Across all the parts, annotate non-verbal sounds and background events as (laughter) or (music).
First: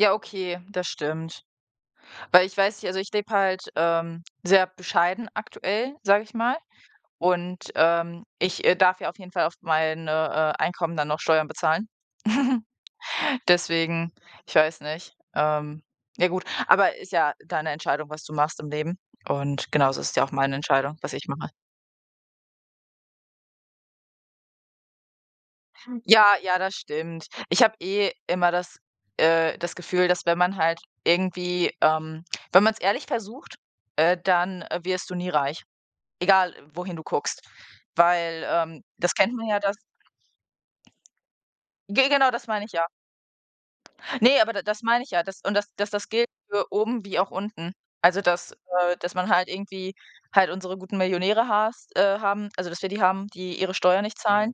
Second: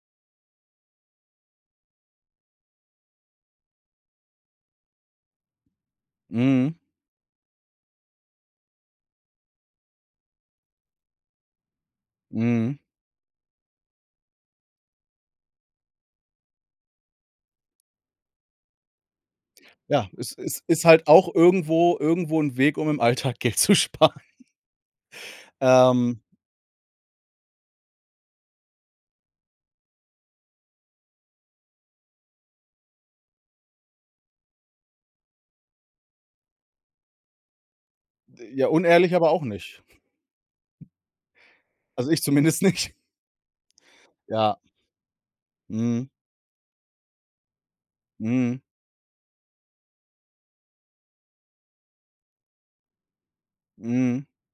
Ja, okay, das stimmt. Weil ich weiß nicht also, ich lebe halt, ähm, sehr bescheiden aktuell, sage ich mal. Mhm. Und, ähm, ich, äh, darf ja auf jeden Fall auf meine, äh, Einkommen dann noch Steuern bezahlen. (chuckles) Mhm. Deswegen, ich weiß nicht. Ähm, ja gut, aber ist ja deine Entscheidung, was du machst im Leben und genauso Ja, ist es ja auch es meine ist ist Entscheidung, halt was ich auch mache. irgendwo irgendwo 'n Weg, um im Alltag Geld zu sparen. Hm. Ähm. Ja, ja, das stimmt. Ich habe eh immer das, äh das Gefühl, dass wenn man halt irgendwie, ähm wenn man's ehrlich versucht, äh, dann wirst du nie reich, egal wohin du guckst. Weil, Ja, ähm, unehrlich das aber kennt auch man ja, dass nicht. (chuckles) Ge Also, ich Genau, das zumindest meine ich ja. nicht. Ne, aber Ja. d das meine ich ja, dass und dass Mhm. das gilt für oben wie auch unten. Also, dass, Mhm. äh dass man halt irgendwie halt unsere guten Millionäre hast, äh haben also, dass wir die haben, die ihre Steuer nicht Mhm. zahlen.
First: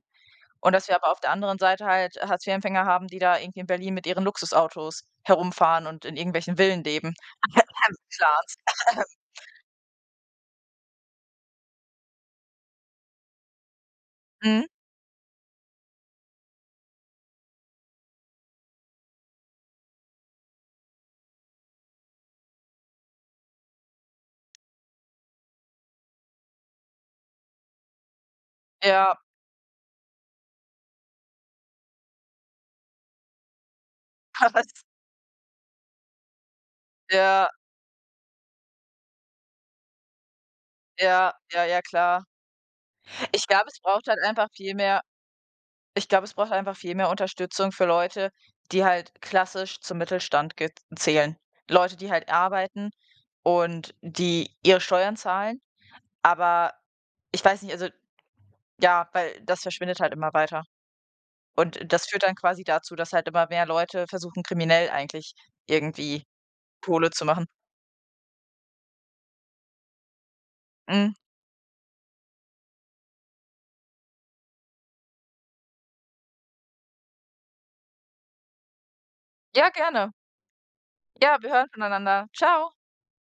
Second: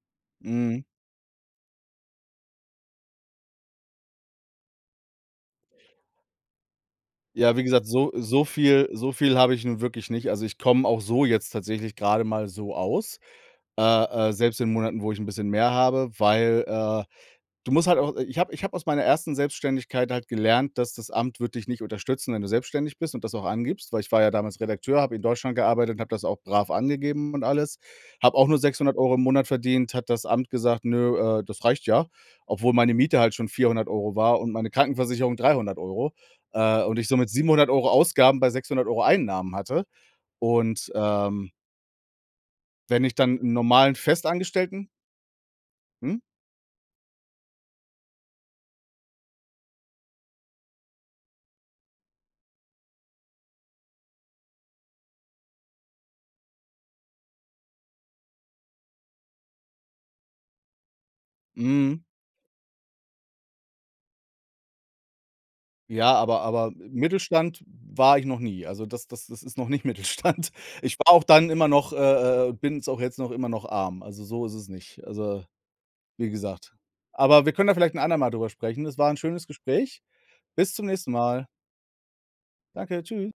Und Mhm. dass wir aber auf der anderen Seite halt, äh, Hartz 4 Empfänger haben, die da irgendwie in Berlin mit ihren Luxusautos herumfahren und in irgendwelchen Villen leben. Ja, wie gesagt, (clears throat) so so Klaas. viel (clears throat) so viel habe ich nun wirklich nicht. Also, ich komme auch so jetzt tatsächlich grade mal so aus. Äh, äh, selbst Mhm. in Monaten, wo ich 'n bisschen mehr habe, weil, äh du musst halt auch ich habe ich habe aus meiner 1. Selbstständigkeit halt gelernt, das das Amt wird dich nicht unterstützen, wenn du selbstständig bist und das auch angibst, weil ich war ja damals Redakteur, habe in Deutschland gearbeitet und habe das auch brav angegeben und alles. Habe auch nur 600 € Ja. im Monat verdient. Hat das Amt gesagt: „Nö, äh, das reicht ja“, obwohl meine Miete halt schon 400 € war Ha, und was? meine Krankenversicherung 300 €, äh, und ich somit Ja. 700 € Ausgaben bei 600 € Einnahmen hatte. Und, Ja, ähm ja, ja, klar. Wenn ich dann Ich 'n glaube, es normalen braucht halt einfach viel Festangestellten mehr ich Hm? glaube, es braucht einfach viel mehr Unterstützung für Leute, die halt klassisch zum Mittelstand ge zählen. Leute, die halt arbeiten und die ihre Steuern zahlen, aber ich weiß nicht, also ja, weil das verschwindet halt immer weiter. Und Mhm. das führt dann quasi dazu, dass halt immer mehr Leute versuchen, kriminell eigentlich Ja, irgendwie aber aber Kohle zu machen. Mittelstand war ich noch nie. Also, das das das ist noch nicht Mittelstand. Ich war Mhm. auch dann immer noch, äh äh äh, bin's auch jetzt noch immer noch, arm. Also, so ist es nicht, also, wie gesagt. Aber wir können da vielleicht 'n andermal drüber sprechen. Das war 'n schönes Ja, Gespräch. gerne. Bis zum nächsten Ja, Mal. wir hören voneinander. Tschau. Danke, Tschü